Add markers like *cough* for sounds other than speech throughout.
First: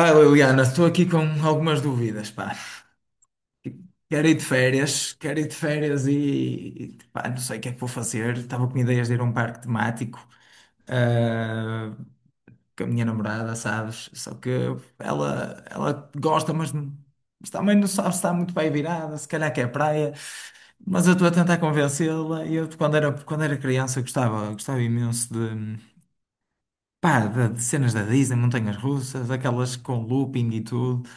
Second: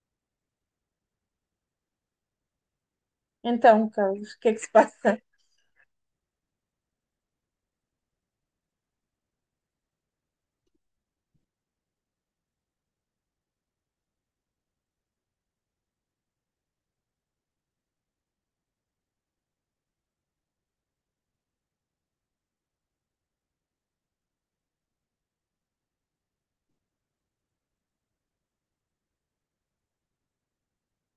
Ah, Liliana, estou aqui com algumas dúvidas, pá. Então, Quero Carlos, ir o de que é que se férias, passa? quero ir de férias pá, não sei o que é que vou fazer. Estava com ideias de ir a um parque temático, ah, com a minha namorada, sabes? Só que ela gosta, mas, mas também não sabe se está muito bem virada, se calhar quer praia. Mas eu estou a tentar convencê-la. Eu, quando era criança, eu gostava imenso de cenas da Disney, montanhas russas, aquelas com looping e tudo.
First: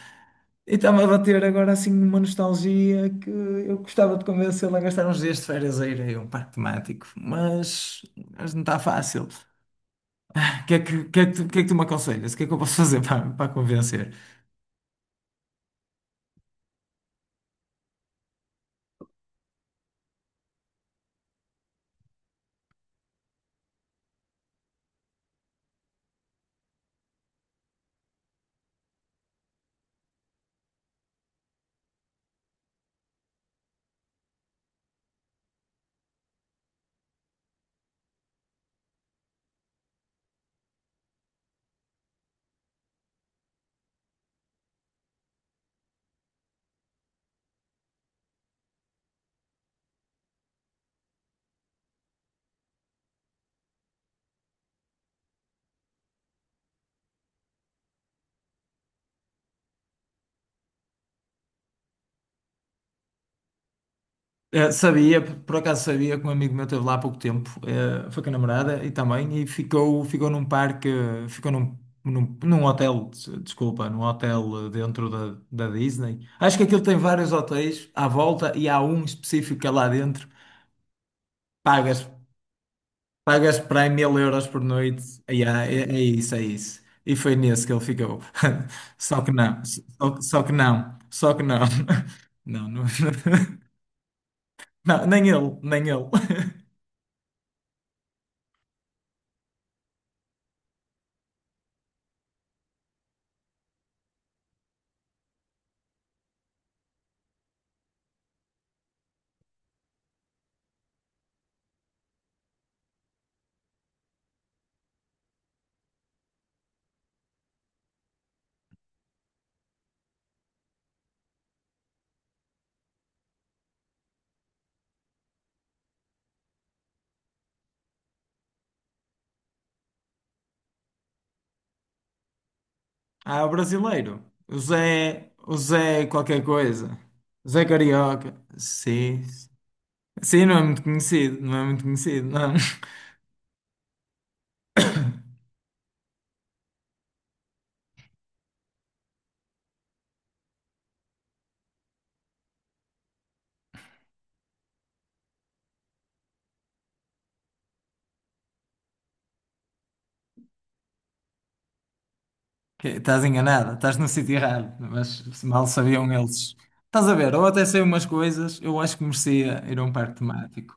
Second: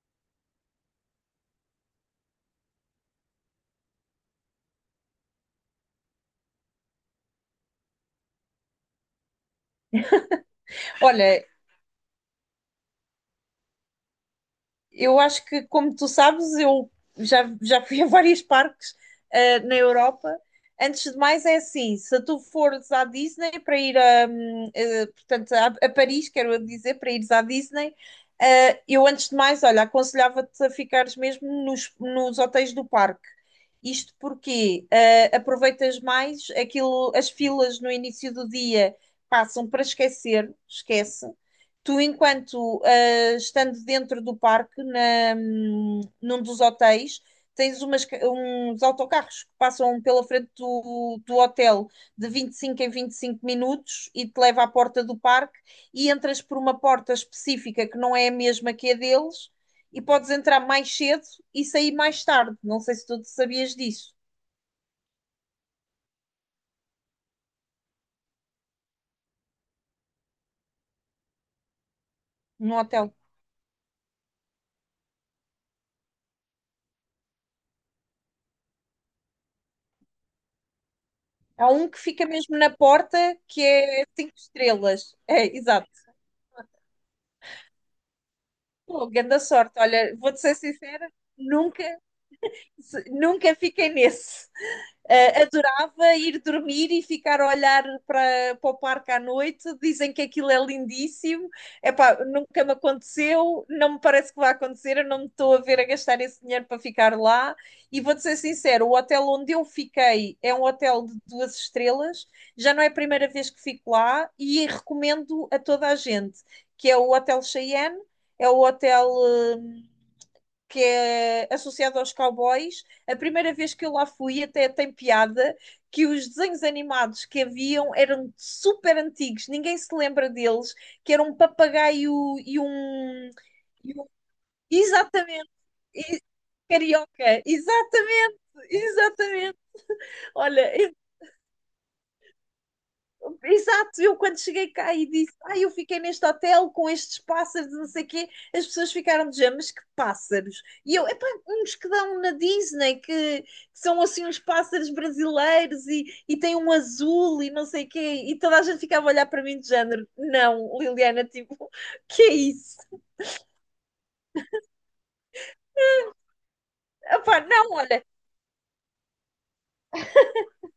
E estava a bater agora assim uma nostalgia que eu gostava de convencê-lo a gastar uns dias de férias a ir aí a um parque temático, mas não está fácil. O que é que, o que é que tu, Olha, o que é que tu me aconselhas? O que é que eu posso fazer *laughs* para convencer? eu acho que, como tu sabes, eu já fui a vários parques, na Europa. Antes de mais, é assim: se tu fores à Disney para ir a, portanto, a Paris, quero dizer, para ires à Disney, eu antes de mais, olha, aconselhava-te a ficares mesmo nos hotéis do parque. Isto porque aproveitas mais aquilo, as filas no início do dia passam para esquecer, esquece. Tu, enquanto estando dentro do parque, num dos hotéis, tens umas uns autocarros que passam pela frente do hotel de 25 em 25 minutos e te leva à porta do parque e entras por uma porta específica que não é a mesma que a deles e podes entrar mais cedo e sair mais tarde. Não sei se tu sabias disso Sabia, por acaso sabia que um amigo meu esteve lá há pouco tempo, foi com a namorada e também, e ficou num parque, num no hotel, hotel. Desculpa, num hotel dentro da Disney. Acho que aquilo tem vários hotéis à volta e há um específico que é lá dentro. Há um que Pagas. fica mesmo na porta Pagas que para é mil cinco euros por estrelas. noite. É, Yeah, exato. é isso, é isso. E foi nesse que ele ficou. *laughs* Pô, Só que grande não, sorte. Olha, vou-te só que ser não, sincera, só que não. nunca *laughs* Não, não, nunca fiquei nesse. *laughs* não, nem ele, nem ele. Adorava ir *laughs* dormir e ficar a olhar para o parque à noite. Dizem que aquilo é lindíssimo. Epá, nunca me aconteceu, não me parece que vai acontecer. Eu não me estou a ver a gastar esse dinheiro para ficar lá. E vou-te ser sincero: o hotel onde eu fiquei é um hotel de duas estrelas. Já não é a primeira vez que fico lá e recomendo a toda a gente, que é o Hotel Cheyenne. É o hotel, que é associado aos cowboys. A primeira vez que eu lá fui, até tem piada, que os desenhos animados que haviam eram super antigos, ninguém se lembra deles, que era um papagaio e um. Ah, o e um- brasileiro. Exatamente, O Zé e- qualquer coisa. Carioca, Zé Carioca. exatamente, Sim. exatamente. Sim, não é Olha, muito conhecido, não é muito conhecido, não. *laughs* exato, eu quando cheguei cá e disse, eu fiquei neste hotel com estes pássaros, não sei o quê, as pessoas ficaram de género, mas que pássaros? E eu, epá, uns que dão na Disney, que são assim uns pássaros brasileiros e têm um azul e não sei o quê, e toda a gente ficava a olhar para mim de género, não, Liliana, *laughs* tipo, que é isso? Estás enganada, estás no sítio errado, mas mal sabiam eles. Estás a ver, Epá, eu até não, sei olha, umas coisas, eu acho que merecia ir a um parque temático.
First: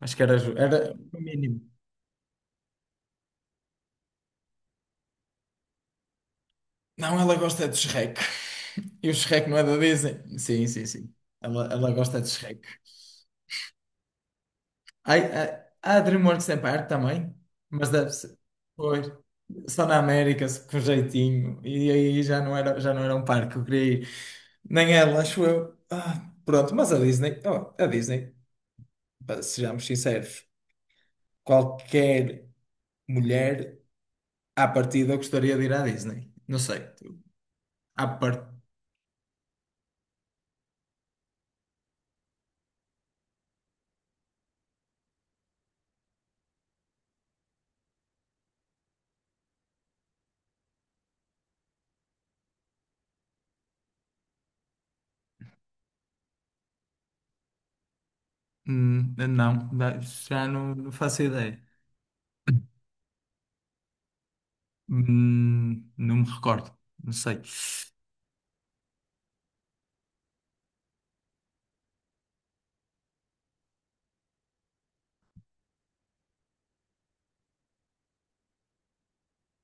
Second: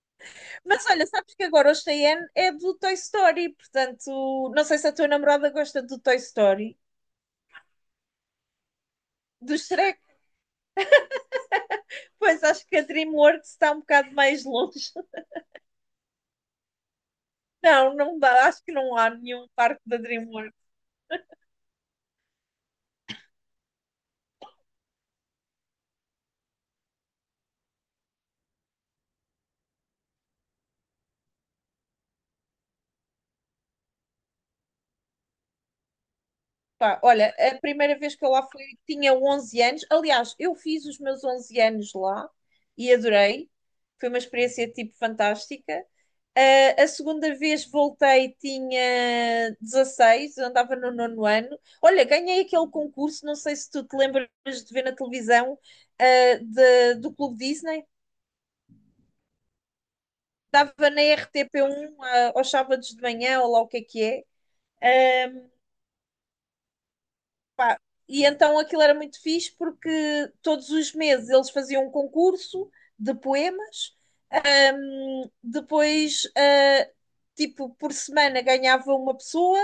Acho que era, mas era olha, o sabes que mínimo. agora o Cheyenne é do Toy Story, portanto, não sei se a tua namorada gosta do Toy Story, Não, ela gosta de Shrek. E o Shrek do não é da Shrek. Disney? Sim, sim, sim. Ela gosta de Pois Shrek. acho que a DreamWorks está um bocado mais longe. Ai, *laughs* a DreamWorks tem parte também, mas Não, deve não ser. dá, acho que não Pois. há nenhum parque Só da na América, DreamWorks. Com jeitinho. E aí já não era um parque que eu queria ir. Nem ela, acho eu. Ah, pronto, mas a Disney, oh, a Disney, pá, sejamos sinceros, qualquer mulher à partida gostaria de ir à Disney. Não sei. Pá, olha, a primeira À vez que eu lá partida. fui tinha 11 anos. Aliás, eu fiz os meus 11 anos lá e adorei. Foi uma experiência tipo fantástica. A segunda vez voltei tinha 16, eu andava no nono ano. Olha, ganhei aquele concurso, não sei se tu te lembras de ver na televisão, ah, do Clube Disney. Não, já não, Dava não na faço ideia. RTP1, aos sábados de manhã, ou lá o que é que é. Ahm, Não me recordo, não sei. Pá, e então aquilo era muito fixe porque todos os meses eles faziam um concurso de poemas, depois, tipo, por semana ganhava uma pessoa.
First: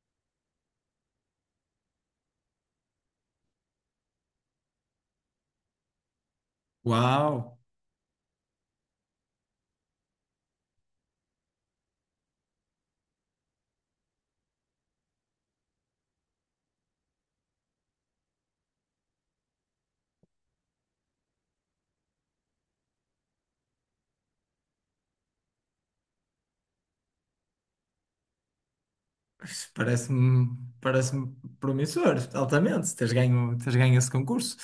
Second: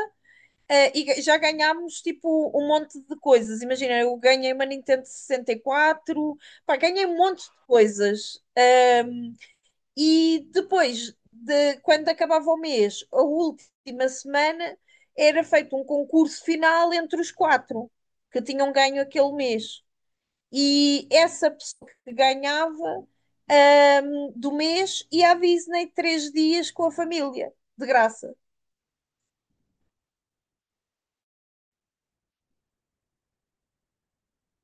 Já ganhámos tipo um monte de coisas. Imagina, eu ganhei uma Nintendo 64, pá, ganhei um monte Uau, de coisas. E depois, quando acabava o mês, a última semana, era feito um concurso final entre os quatro que tinham ganho aquele mês. E essa pessoa que ganhava do mês ia à Disney 3 dias com a família, de graça. isto parece-me parece-me promissor, altamente. Teres ganho esse concurso.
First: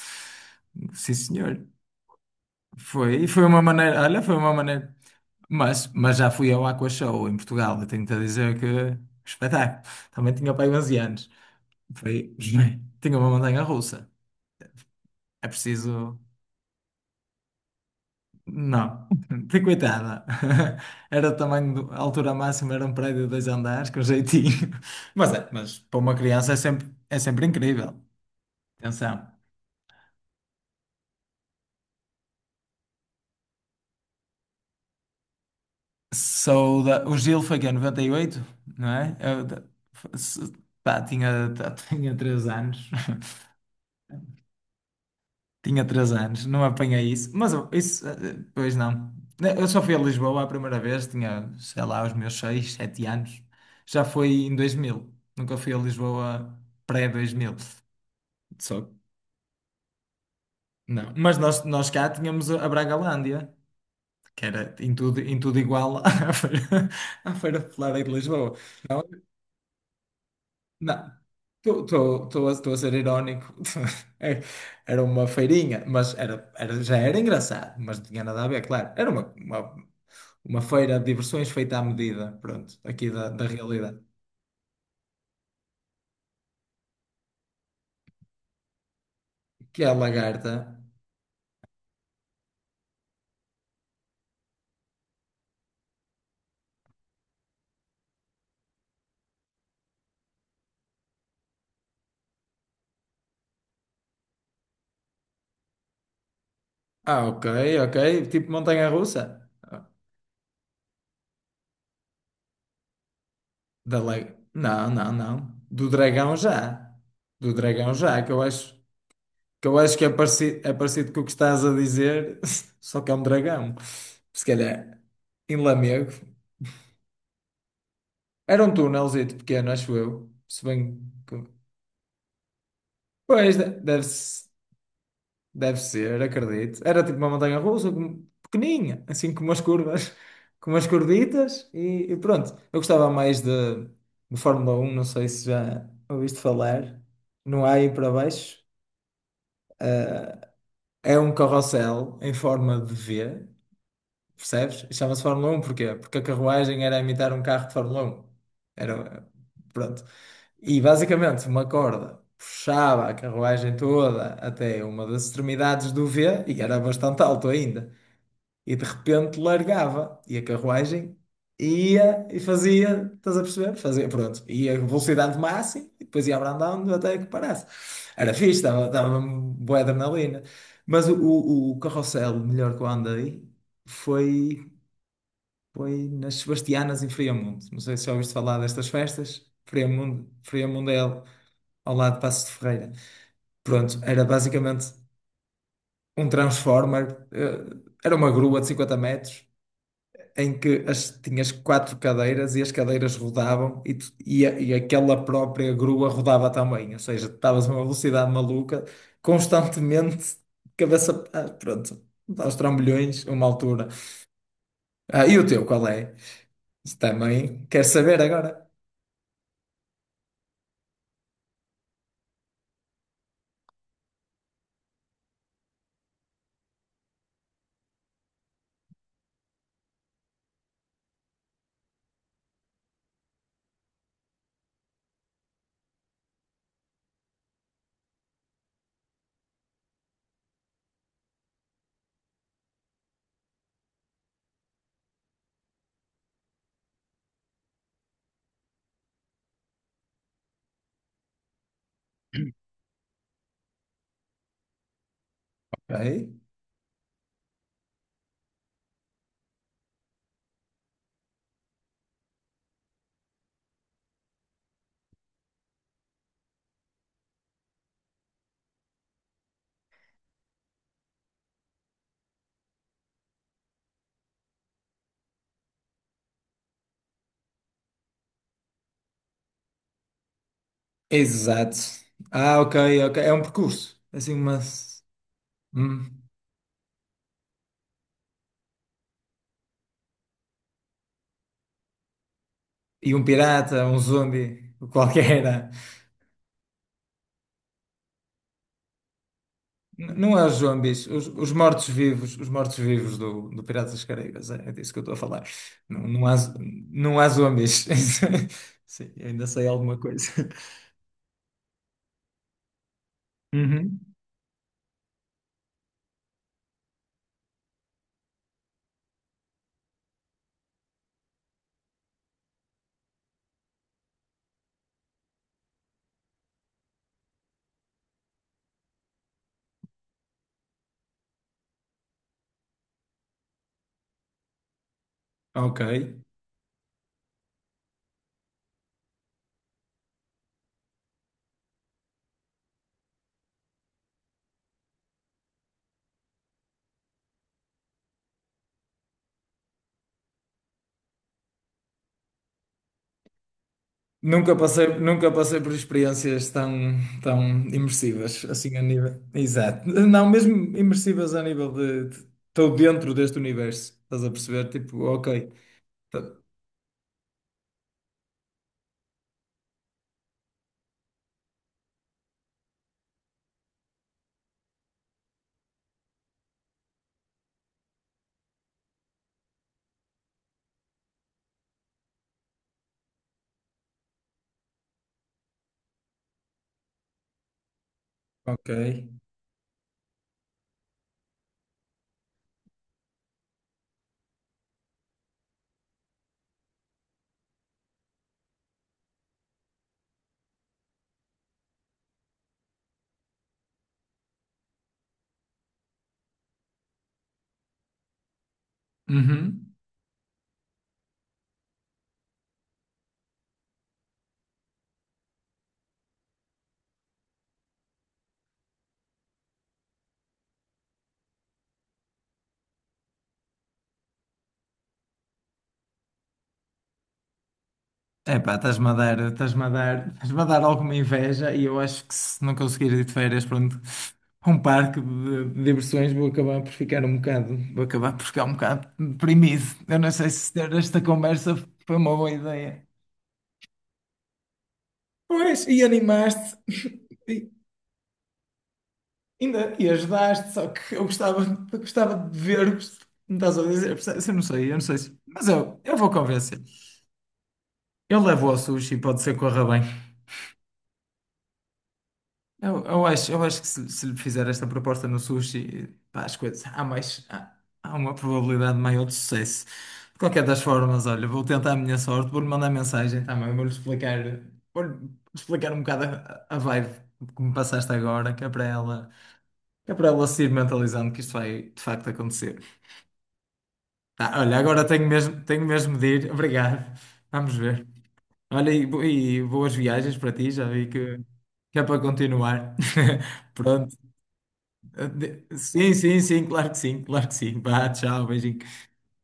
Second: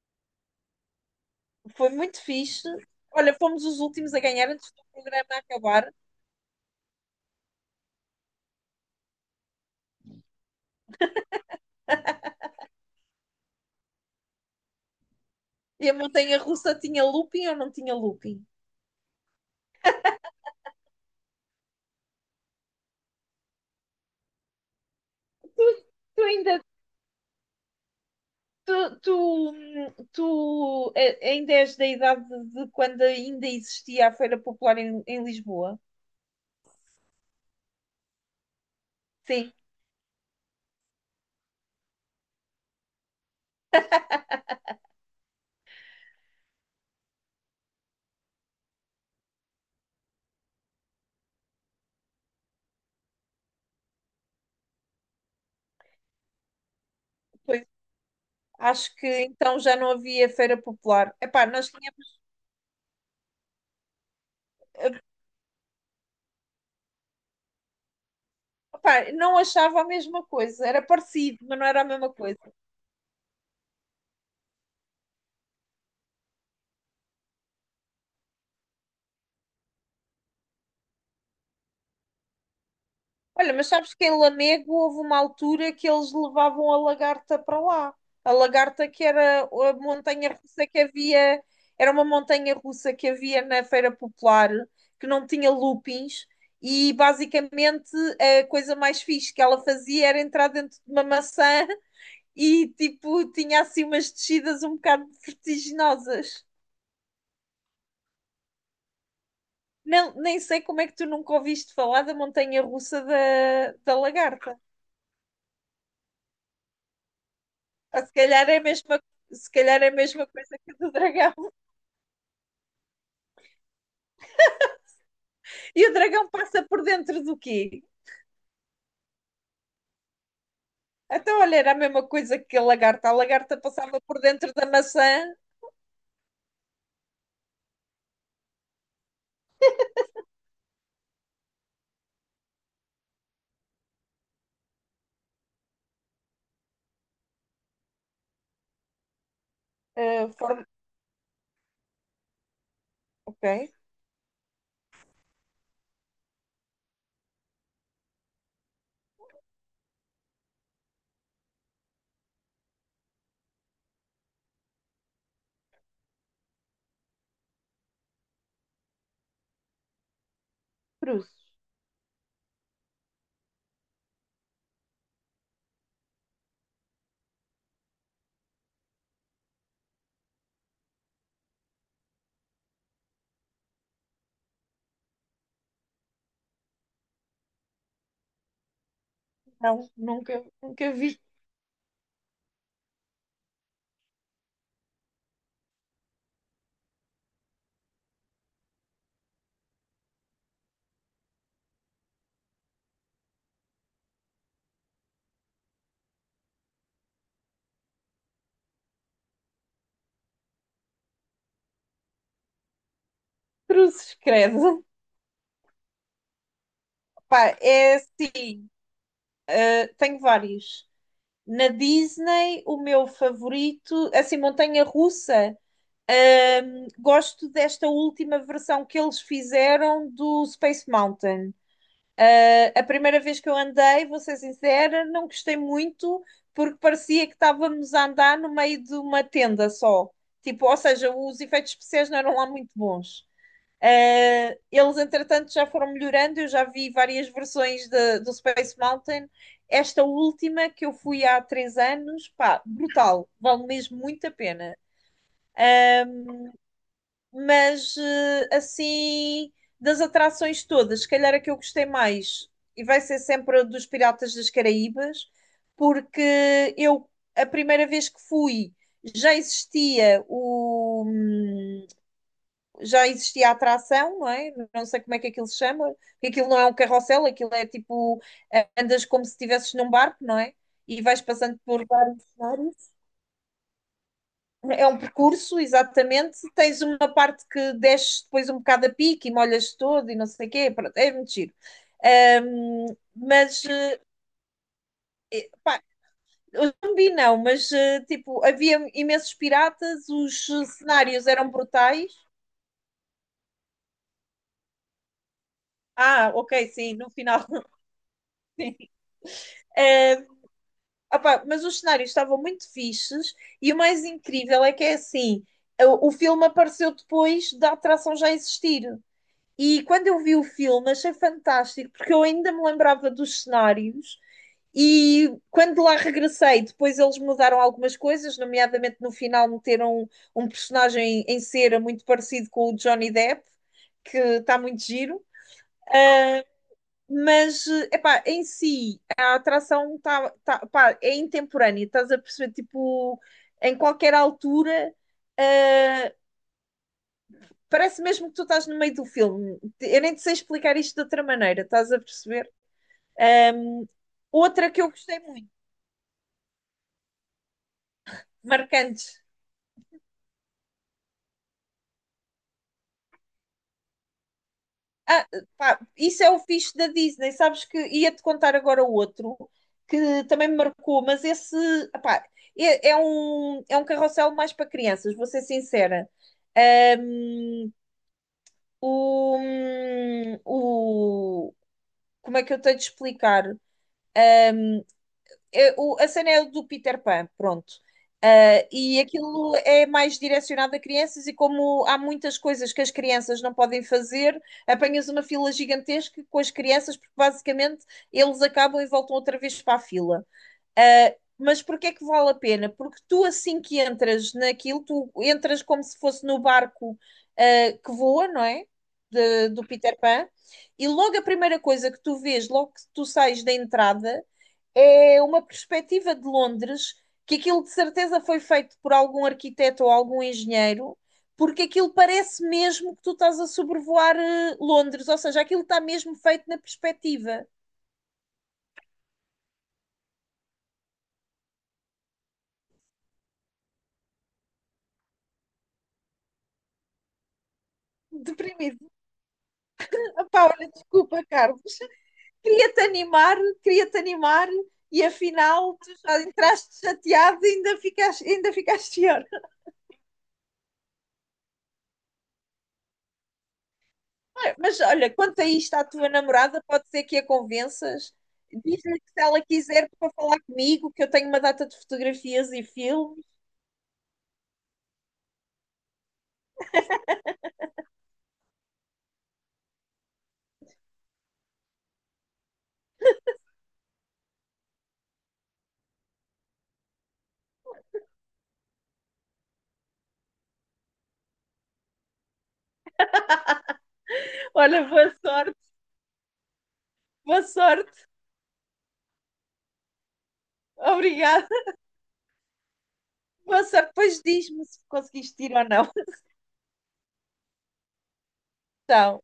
Sim, senhor. Foi muito fixe. Foi, e Olha, foi uma fomos os maneira, últimos a olha, foi ganhar uma antes do maneira. programa acabar. Mas já fui ao Aqua Show em Portugal, eu tenho-te a dizer que espetáculo. Também tinha pai aí anos. Foi, *laughs* tinha uma montanha-russa. É E a preciso. montanha russa tinha looping ou não tinha looping? Não, *laughs* tem coitada. *laughs* Era o tamanho, a altura máxima era um prédio de 2 andares, com jeitinho. *laughs* Mas é, Tu mas para uma tu criança ainda é sempre incrível. Tu, tu, Atenção. tu ainda és da idade de quando ainda existia a Feira Popular em Lisboa? Sou da, o Gil foi que é 98, não é? Eu, Sim, da- f- se- pá, tinha, tá, *laughs* tinha 3 anos. *laughs* Tinha três anos, não apanhei isso. Isso, pois não. Eu só fui a Lisboa a primeira vez, tinha, sei lá, os meus seis, sete anos. Já foi em 2000. Nunca fui a Lisboa pré-2000. pois Só, acho que então já não havia Feira não. Popular. Epá, nós Nós tínhamos, cá tínhamos a Bragalândia, que era em tudo igual *laughs* à Feira Popular aí de Lisboa. Então, epá, não achava a mesma coisa, era não, parecido, mas não era a mesma coisa. estou a ser irónico. *laughs* É, era uma feirinha, já era engraçado, mas não tinha nada a ver, claro. Era uma feira de diversões feita à medida, pronto, aqui da Olha, mas sabes realidade. que em Lamego houve uma altura que eles levavam a lagarta para lá. A lagarta que era a Que é a montanha lagarta. russa que havia, era uma montanha russa que havia na Feira Popular, que não tinha loopings, e basicamente a coisa mais fixe que ela fazia era entrar dentro de uma maçã e tipo tinha assim umas descidas um bocado vertiginosas. Ah, ok, ok. Tipo montanha-russa. Não, nem sei como é que tu nunca ouviste falar da montanha russa Da da lag... lagarta. Não, não, não. Do dragão já. Do dragão Ou se já, calhar é a mesma, Se eu calhar é a acho que mesma coisa que é o do parecido com o que dragão. estás a dizer, *laughs* só que é um dragão. Se calhar. Em E o Lamego. dragão passa por dentro do quê? Era um túnelzito pequeno, acho eu. Se bem que. Então, olha, era a mesma coisa que a lagarta. A Pois, lagarta de- passava deve, por se- dentro da maçã. deve ser, acredito. Era tipo uma montanha russa, pequeninha, assim com umas curvas, *laughs* com umas curvitas e pronto. Eu gostava mais de Fórmula 1, não sei se já ouviste falar. Não há aí para baixo. eh, forma- É um carrossel em forma de V, Ok. percebes? E chama-se Fórmula 1, porquê? Porque a carruagem era imitar um carro de Fórmula 1. Era, pronto, e basicamente uma corda puxava a carruagem toda até uma das extremidades do V, e era bastante alto ainda, e de repente largava, e a carruagem Cruzes. ia e fazia, estás a perceber? Fazia, pronto, ia a velocidade máxima e depois ia abrandando até que parasse. Era fixe, dava boa adrenalina. Mas o carrossel melhor que eu andei foi, foi nas Sebastianas em Friamonte. Não sei se já ouviste falar destas festas. Não, Friamonte nunca vi ao lado de Paços de Ferreira. Pronto, era basicamente um transformer, era uma grua de 50 metros, em que as, tinhas 4 cadeiras e as cadeiras rodavam e aquela própria grua rodava também, ou seja, estavas a uma velocidade maluca, constantemente, cabeça, pronto, aos trambolhões, a uma altura. cruzes, credo. Ah, e o teu, qual é? Isso Pá, também quer é saber agora? assim. Tenho vários. Na Disney, o meu favorito, assim, montanha-russa. Gosto desta última versão que eles fizeram do Space Mountain. A primeira vez que eu andei, vou ser sincera, não gostei muito porque parecia que estávamos a andar no meio de uma tenda só. Tipo, ou seja, os efeitos especiais não eram lá muito bons. Eles, entretanto, já foram melhorando. Eu já vi várias versões do Space Mountain. Esta última que eu fui há 3 anos, pá, brutal. Vale mesmo muito a pena. Ah, Ok. mas assim, das atrações todas, se calhar a que eu gostei mais, e vai ser sempre a dos Piratas das Caraíbas, porque eu, a primeira vez que fui, já existia o, hum, já existia a atração, não é? Não sei como é que aquilo se chama, porque aquilo não é um carrossel, aquilo é tipo, andas como se estivesses num barco, não é? E vais passando Exato. por vários Ah, ok, cenários. ok. É um percurso. Assim, uma. É um percurso, Hum. exatamente. Tens uma parte que desces depois um bocado a pique e molhas todo e não sei o quê. Pronto, é muito giro. Ahm, E um mas, pirata, um zombi, qualquer. Era. pá, eu não vi não, mas tipo, havia imensos piratas, Não é os os zombies, cenários eram brutais. Os mortos-vivos do Piratas das Caraíbas, é disso que eu estou a falar. Não, não Ah, há, ok, sim, no não há final. *laughs* zombies. *laughs* Sim, ainda sei alguma Eh, coisa. Opá, mas os cenários estavam muito fixes e o Uhum. mais incrível é que é assim, o filme apareceu depois da atração já existir. E quando eu vi o filme, achei fantástico, porque eu ainda me lembrava dos cenários. E quando lá regressei, depois eles mudaram algumas coisas, nomeadamente no final meteram um personagem em cera muito parecido com o Johnny Depp, que está muito giro. Ok. Mas, epá, em si, a atração tá, pá, é intemporânea, estás a perceber? Tipo, em qualquer altura, uh, parece mesmo que tu estás no meio do filme. Eu nem te sei explicar isto de outra maneira, estás a perceber? Um, Nunca Outra que eu passei, gostei nunca muito, passei por experiências tão, tão imersivas, assim a nível. marcante. Exato. Não, mesmo imersivas a nível estou dentro deste universo, estás a perceber? Tipo, Ah, ok. Pá, Tá. isso é o fixe da Disney, sabes que ia-te contar agora outro que também me marcou, mas esse pá, é um carrossel mais para crianças, vou ser sincera. Um, o, o, Como é que eu tenho de explicar? A cena é do Peter Pan, pronto. Ok. E aquilo é mais direcionado a crianças, e como há muitas coisas que as crianças não podem fazer, apanhas uma fila gigantesca com as crianças, porque basicamente eles acabam e voltam outra vez para a fila. Ah, mas porque é que vale a pena? Porque tu, assim que entras naquilo, tu entras como se fosse no barco, que voa, não é? Do Uhum. Peter Pan, e logo a primeira coisa que tu vês, logo que tu sais da entrada, é uma perspectiva de Londres que aquilo de certeza foi feito por algum arquiteto ou algum engenheiro, porque aquilo parece mesmo que tu estás a sobrevoar Londres, ou seja, aquilo está mesmo feito na perspectiva. Epá, estás-me a dar alguma inveja e eu acho que se não conseguir ir de férias, pronto, a um parque de diversões, vou acabar por ficar um bocado, vou acabar por ficar um bocado Deprimido. deprimido. Eu não sei Epá, se ter olha, esta desculpa, conversa Carlos. foi uma boa Queria-te ideia. animar, queria-te animar, e Pois, afinal e tu já animaste, entraste *laughs* e chateado e ainda ficaste pior. e ajudaste, só que eu gostava de ver-vos. Me estás a dizer, percebes? Eu não Mas sei olha, se. quanto a isto à Eu tua vou convencer. namorada, pode ser que a convenças. Eu levo ao sushi, Diz-lhe que se pode ser que ela corra bem. quiser para falar comigo, que eu tenho uma data de fotografias e filmes. Eu acho que se lhe fizer esta proposta no sushi, pá, as coisas, há há uma probabilidade maior de sucesso. De qualquer das formas, olha, vou tentar a minha sorte, vou-lhe mandar mensagem também, vou-lhe explicar um bocado a vibe que me passaste agora, que é para ela se ir mentalizando que isto vai de facto acontecer. Tá, olha, Olha, agora boa sorte, tenho mesmo de ir, *laughs* obrigado, boa vamos ver. sorte. Olha, e boas viagens para ti, já vi Obrigada. que é para continuar. *laughs* Boa sorte. Pronto. Depois diz-me se conseguiste ir ou não. Sim, sim, sim, claro que sim, claro que sim. Vá, tchau, beijinho. Então.